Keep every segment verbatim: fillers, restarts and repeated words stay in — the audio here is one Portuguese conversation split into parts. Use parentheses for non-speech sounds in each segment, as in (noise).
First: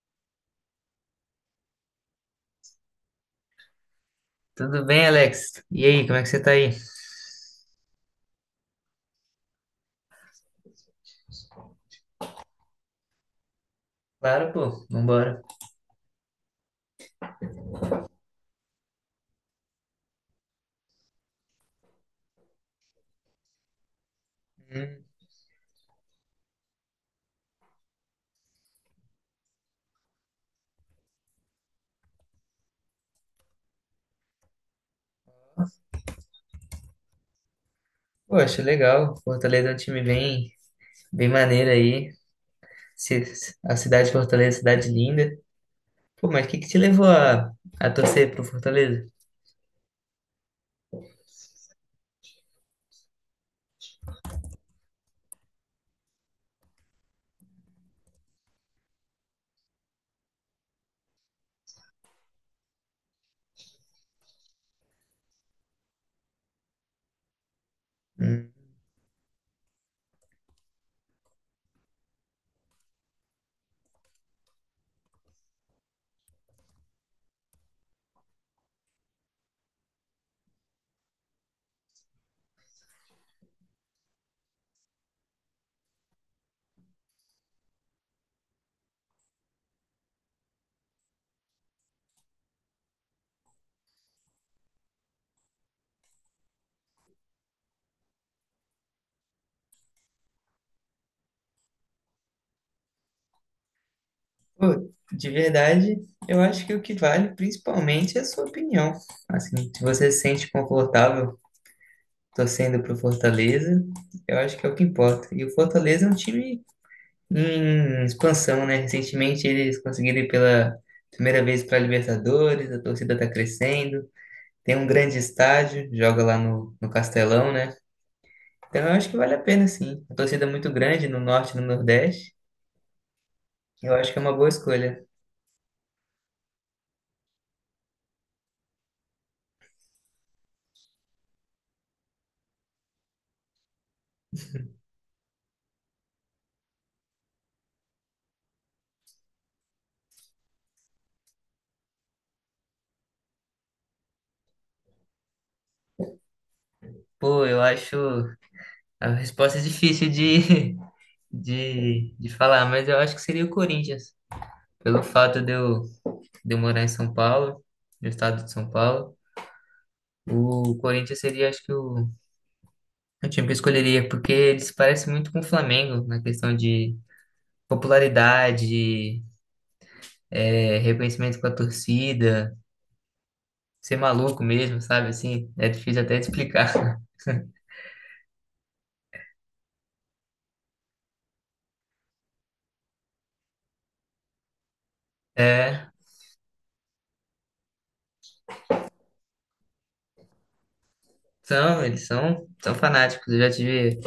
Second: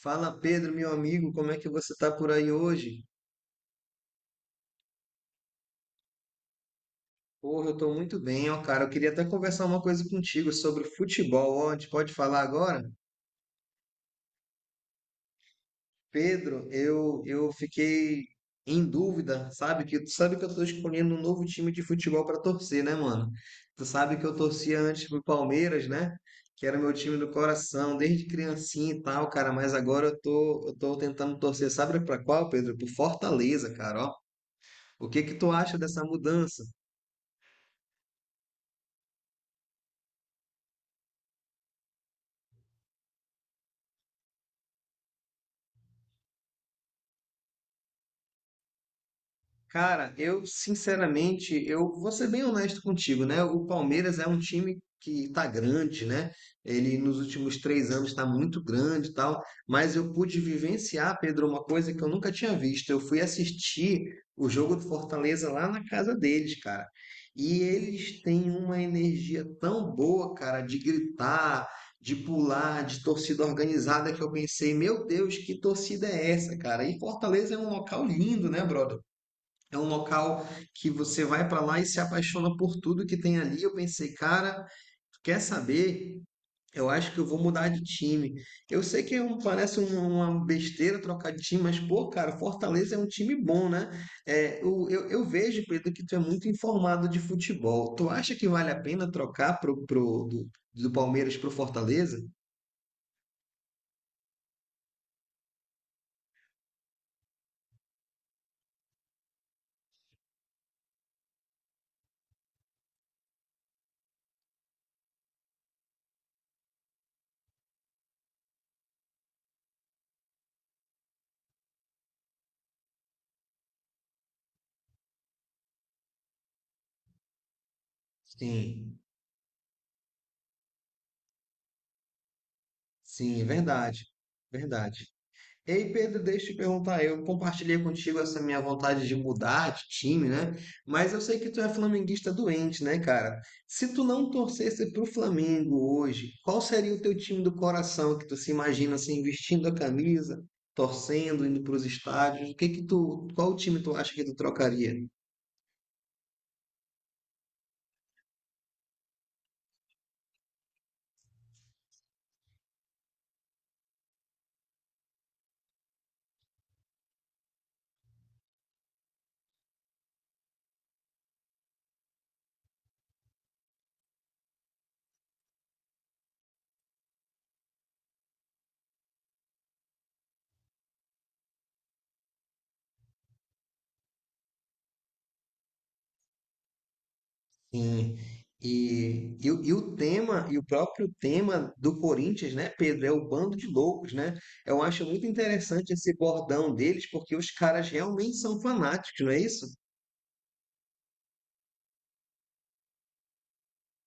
Fala Pedro, meu amigo, como é que você tá por aí hoje? Tudo bem, Alex? E aí, como é que você tá aí? Porra, eu tô muito bem, ó, cara. Eu queria até conversar uma coisa contigo sobre futebol, ó. A gente pode falar agora? Claro, pô, vambora. Pedro, eu eu fiquei em dúvida, sabe? Que tu sabe que eu tô escolhendo um novo time de futebol para torcer, né, mano? Tu sabe que eu torcia Hum, antes pro Palmeiras, né? Que era meu time do coração, desde criancinha e tal, cara, mas agora eu tô eu tô tentando torcer, sabe pra qual, Pedro? Pro Fortaleza, cara, ó. O que que tu acha dessa mudança? pô, acho legal. Fortaleza é um time bem, bem maneiro aí. Ci- A cidade de Fortaleza é uma cidade linda. Pô, mas o que que te levou a, a torcer pro Fortaleza? Cara, eu sinceramente, eu vou ser bem honesto contigo, né? O Palmeiras é um time que tá grande, né? Ele nos últimos três anos está muito grande e tal, mas eu pude vivenciar, Pedro, uma coisa que eu nunca tinha visto. Eu fui assistir o jogo do Fortaleza lá na casa deles, cara. E eles têm Hum, uma energia tão boa, cara, de gritar, de pular, de torcida organizada, que eu pensei, meu Deus, que torcida é essa, cara? E Fortaleza é um local lindo, né, brother? É um local que você vai para lá e se apaixona por tudo que tem ali. Eu pensei, cara, quer saber? Eu acho que eu vou mudar de time. Eu sei que é um- parece uma, uma besteira trocar de time, mas, pô, cara, Fortaleza é um time bom, né? É, o- eu, eu vejo, Pedro, que tu é muito informado de futebol. Tu acha que vale a pena trocar pro, pro- do, do Palmeiras pro Fortaleza? pô, de verdade, eu acho que o que vale principalmente é a sua opinião. Assim, se você se sente confortável torcendo pro Fortaleza, eu acho que é o que importa. E o Fortaleza é um time em expansão, né? Recentemente eles conseguiram ir pela primeira vez para a Libertadores, a torcida está crescendo, tem um grande estádio, joga lá no, no Castelão, né? Então eu Sim, acho que vale a pena, sim. A torcida é muito grande no Norte e no Nordeste, sim, é eu verdade. acho que é uma boa Verdade. escolha. Ei, Pedro, deixa eu te perguntar. Eu compartilhei contigo essa minha vontade de mudar de time, né? Mas eu sei que tu é flamenguista doente, né, cara? Se tu não torcesse pro Flamengo hoje, qual seria o teu time do coração que tu se imagina assim, vestindo a camisa, torcendo, indo pros estádios? O que que tu, qual time tu acha que tu trocaria? Pô, eu acho a resposta é difícil de, (laughs) de, de falar, mas eu acho que seria o Corinthians, pelo fato de eu, de eu morar em São Paulo, no estado de São Paulo. O Corinthians seria, acho que, o É o time que eu escolheria, porque ele se parece muito com o Flamengo na questão de popularidade, é, reconhecimento com a torcida, ser maluco mesmo, sabe? Assim, é difícil até de explicar. (laughs) Sim. E, e, o e o tema, e o próprio tema do Corinthians, né, Pedro, é o bando de loucos, né? Eu acho muito É, interessante esse bordão deles, porque os caras realmente são fanáticos, não é isso? são, eles são, são fanáticos. Eu já tive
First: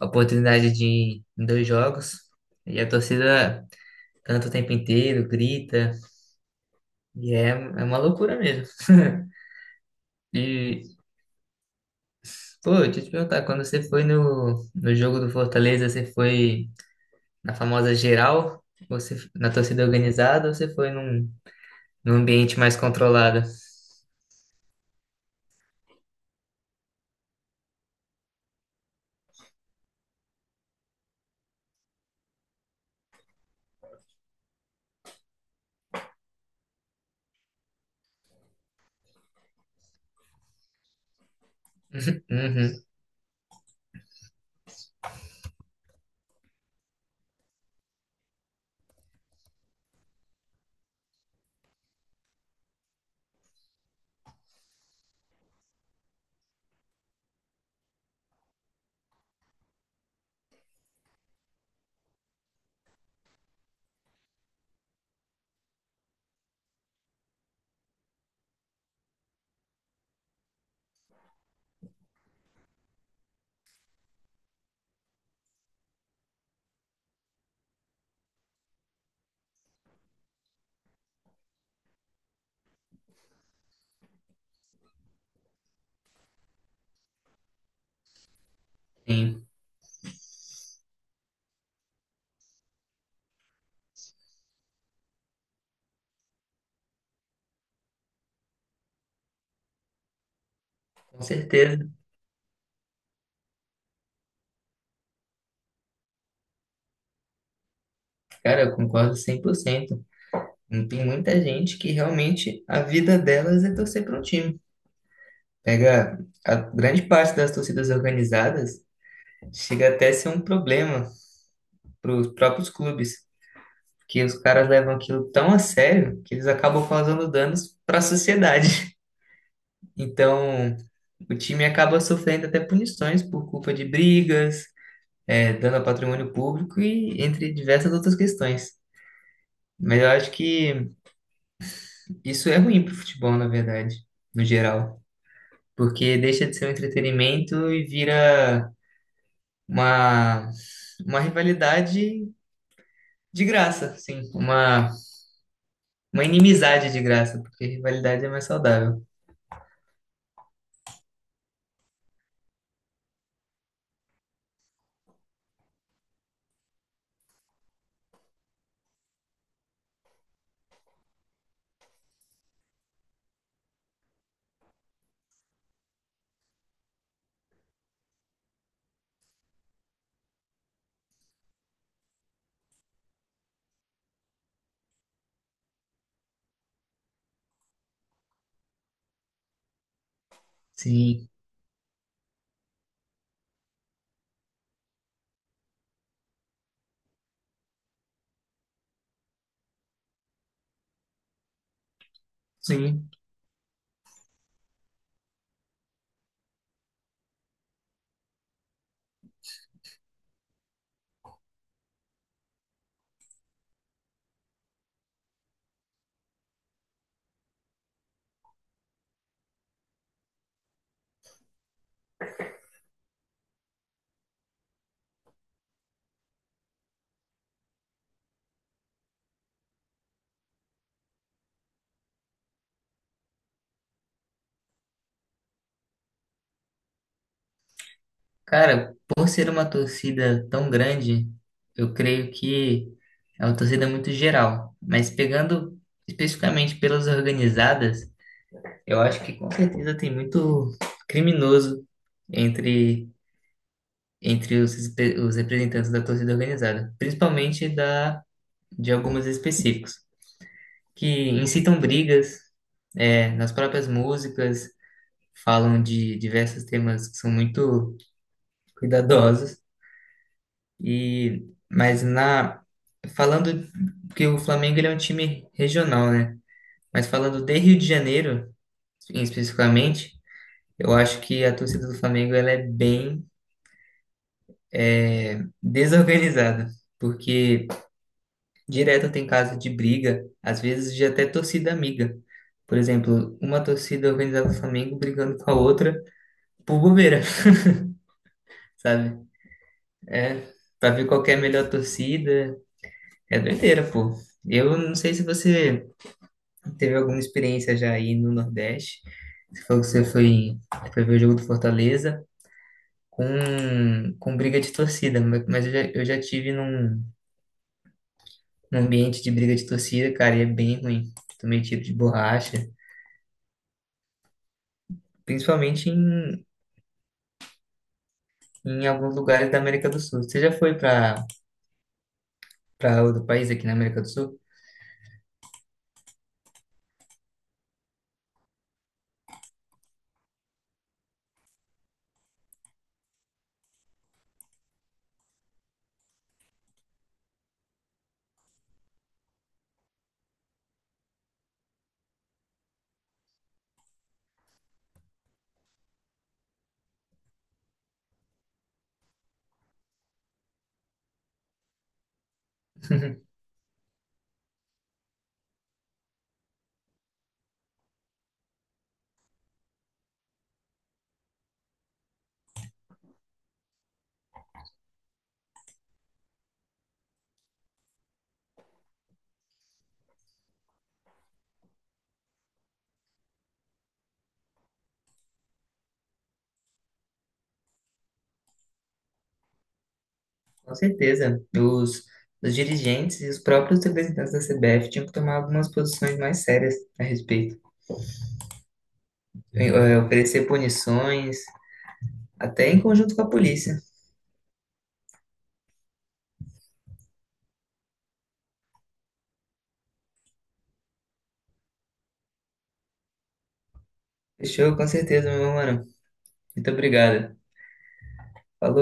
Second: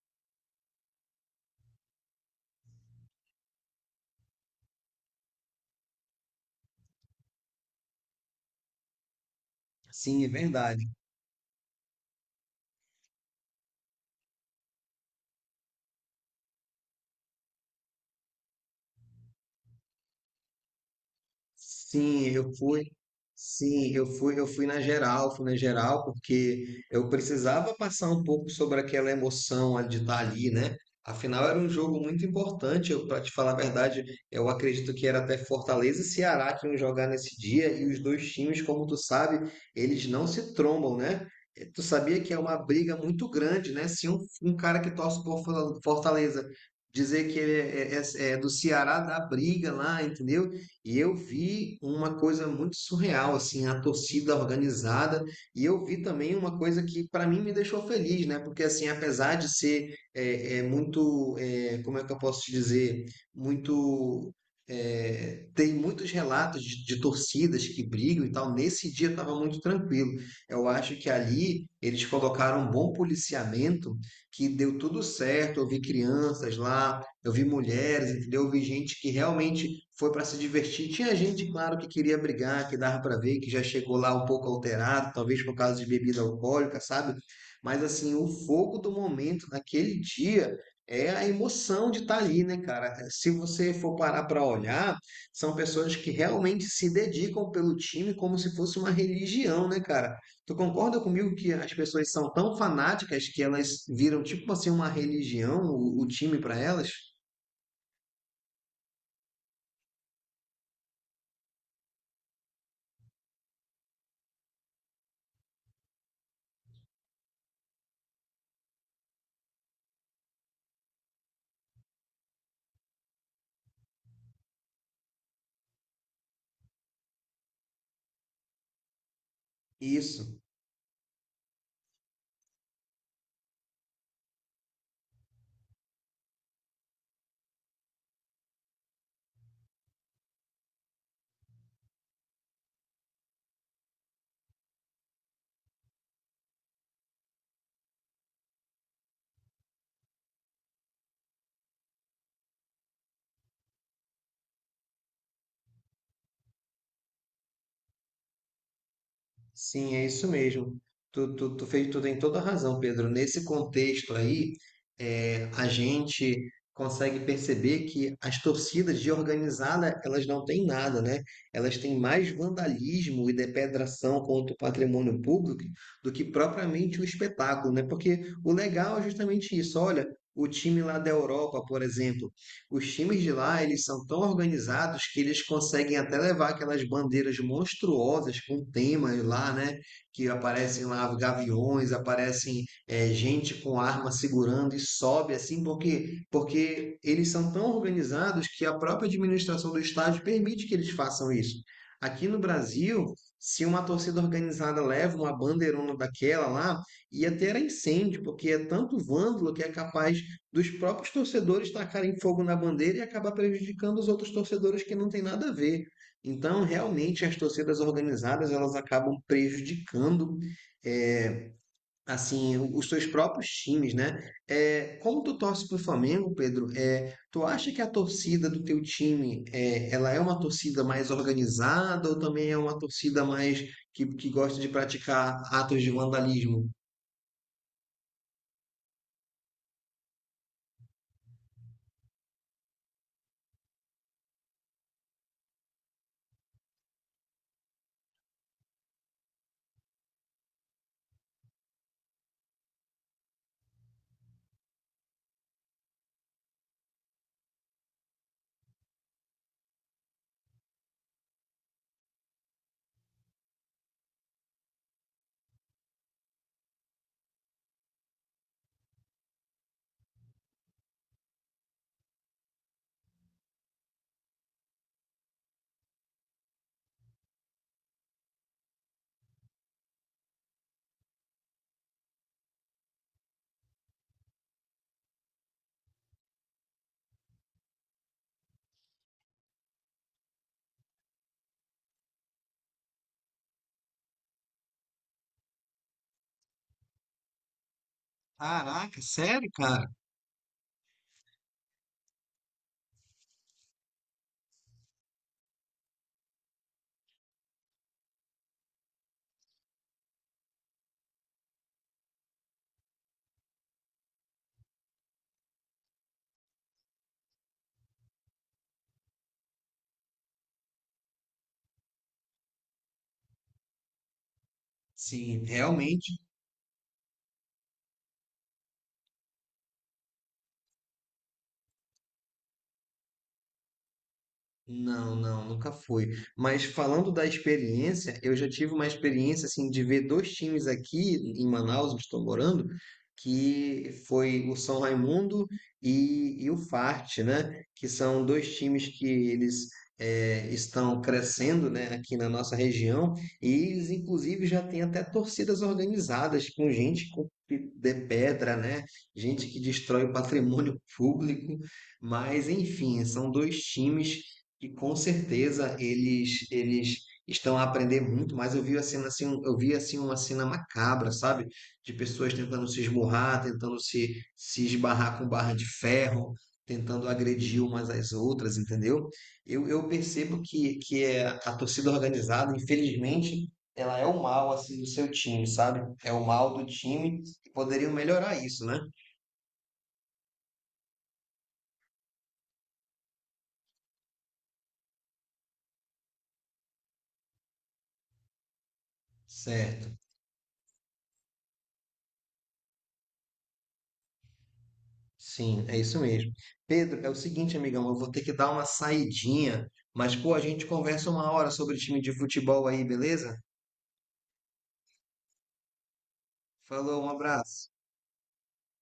a oportunidade de ir em dois jogos e a torcida canta o tempo inteiro, grita, e é, é uma loucura mesmo. Sim, é E, verdade. pô, deixa eu te perguntar, quando você foi no, no jogo do Fortaleza, você foi. Na famosa geral, você na torcida organizada, ou você foi num, num Sim, eu ambiente mais fui. controlado? Sim, eu fui, eu fui na geral, fui na geral, porque eu precisava passar um pouco sobre aquela emoção de estar ali, né? Afinal, era um jogo muito importante. Eu, para te falar a verdade, eu acredito que era até Fortaleza e Ceará que iam jogar nesse dia, e os dois times, como tu sabe, eles não se trombam, né? Eh, Tu sabia que é uma Uhum, briga muito grande, né? Se um, um cara que torce por Fortaleza dizer que ele é, é é- é do Ceará, dá briga lá, entendeu? E eu vi uma coisa muito surreal, assim, a torcida organizada. E eu vi também uma coisa que, para mim, me deixou feliz, né? Porque, assim, apesar de ser é, é, muito, é, como é que eu posso te dizer, muito. É, tem muitos relatos de, de torcidas que brigam e tal. Nesse dia estava muito tranquilo. Eu acho que ali eles colocaram um bom policiamento que deu tudo certo. Eu vi crianças lá, eu vi mulheres, entendeu? Eu vi gente que realmente foi para se divertir. Tinha gente, claro, que queria brigar, que dava para ver, que já chegou lá um pouco alterado, talvez por causa de bebida alcoólica, sabe? Mas assim, o fogo do sim, momento naquele dia é a emoção de estar ali, né, cara? Se você for parar para olhar, são pessoas que realmente se dedicam pelo time como se fosse uma religião, né, cara? Tu concorda com comigo que as certeza. pessoas são tão fanáticas que elas viram tipo assim uma religião, o, o time para elas? Cara, eu concordo cem por cento. Não Tem muita gente que realmente a vida delas é torcer para um time. Pega a grande parte das torcidas organizadas, chega até a ser um problema para os próprios clubes, porque os caras levam aquilo tão a sério que eles acabam causando danos para a sociedade. Isso, Então, o time acaba sofrendo até punições por culpa de brigas, é, dano ao patrimônio público e entre diversas outras questões. Mas eu acho que isso é ruim para o futebol, na verdade, no geral, porque deixa de ser um entretenimento e vira uma, uma rivalidade de graça, sim, uma, uma inimizade de graça, porque rivalidade é mais saudável. sim, é isso mesmo. Tu, tu, tu fez, tu tem toda a razão, Pedro. Nesse contexto aí, é, a gente consegue perceber que as torcidas de organizada, elas não têm nada, né? Elas têm mais vandalismo e depredação contra o patrimônio público do que propriamente o espetáculo, né? Porque o legal é justamente isso. Olha, o time lá da Europa, por exemplo, Os times de lá, eles são tão organizados que eles conseguem até levar aquelas bandeiras monstruosas com temas lá, né? Que aparecem lá Sim, gaviões, aparecem é, gente com arma segurando e sobe assim, porque porque eles são tão organizados que a própria administração do estádio permite que eles façam isso. Aqui no sim. Brasil, se uma torcida organizada leva uma bandeirona daquela lá, ia ter incêndio, porque é tanto vândalo que é capaz dos próprios torcedores tacarem fogo na bandeira e acabar prejudicando os outros torcedores que não tem nada a ver. Então, realmente, as torcidas organizadas elas acabam prejudicando é, assim os seus próprios times, né? É, como tu torce para o Flamengo, Pedro, é, tu acha que a torcida do teu time é, ela é uma torcida mais organizada ou também é uma torcida mais que, que gosta de praticar atos de vandalismo? Cara, por ser uma torcida tão grande, eu creio que é uma torcida muito geral. Mas pegando especificamente pelas organizadas, eu acho que com certeza tem muito criminoso entre, entre os, espe- os representantes da torcida organizada, principalmente da, de algumas específicos, que incitam brigas, é, nas próprias músicas, falam de diversos temas que são muito cuidadosos. E mas na Falando que o Flamengo ele é um time regional, né? Mas falando de Rio de Janeiro, em- especificamente, eu acho que a torcida do Flamengo ela é bem desorganizada, porque direto tem caso de briga, às vezes de até torcida amiga. Por exemplo, uma torcida organizada do Flamengo brigando com a outra por bobeira, (laughs) Caraca, sabe? sério, cara? É, pra ver qual que é a melhor torcida, é doideira, pô. Eu não sei se você Teve alguma experiência já aí no Nordeste? Você falou que você foi, foi ver o jogo do Fortaleza com, com briga de torcida, mas mas eu já, eu já tive num, num ambiente de briga de torcida, cara, e é bem ruim. Tomei tiro de borracha, Sim, principalmente realmente. em, em alguns lugares da América do Sul. Você já foi para para outro país aqui na América do Sul? Não, não, nunca fui. Mas falando da experiência, eu já tive uma experiência assim de ver dois times aqui em Manaus, onde estou morando, que foi o São Raimundo e, e o fart, né? Que são dois times que eles eh, estão crescendo, né, aqui na nossa região, e eles inclusive já têm até torcidas organizadas com gente com pi- de pedra, né? Gente que destrói o patrimônio público, mas enfim, são (laughs) dois times que com certeza eles eles estão a aprender muito mais. Eu vi a cena assim, eu vi assim uma cena macabra, sabe? De pessoas tentando se esmurrar, tentando se se esbarrar com barra de ferro, tentando agredir umas às outras, entendeu? Eu, eu percebo que que é a torcida organizada, infelizmente, ela é o mal assim do seu time, sabe? É o mal do time e poderiam melhorar isso, né? Com certeza. Os, os dirigentes e os próprios representantes da C B F tinham que tomar algumas posições mais sérias a respeito. Eh, Certo. oferecer punições, até em conjunto com a polícia. Sim, é isso mesmo. Pedro, é o seguinte, amigão, eu vou ter que dar uma saidinha, mas pô, a gente conversa uma hora sobre time de futebol aí, beleza? Fechou, com certeza, meu mano. Muito Falou, um obrigado. abraço. Falou.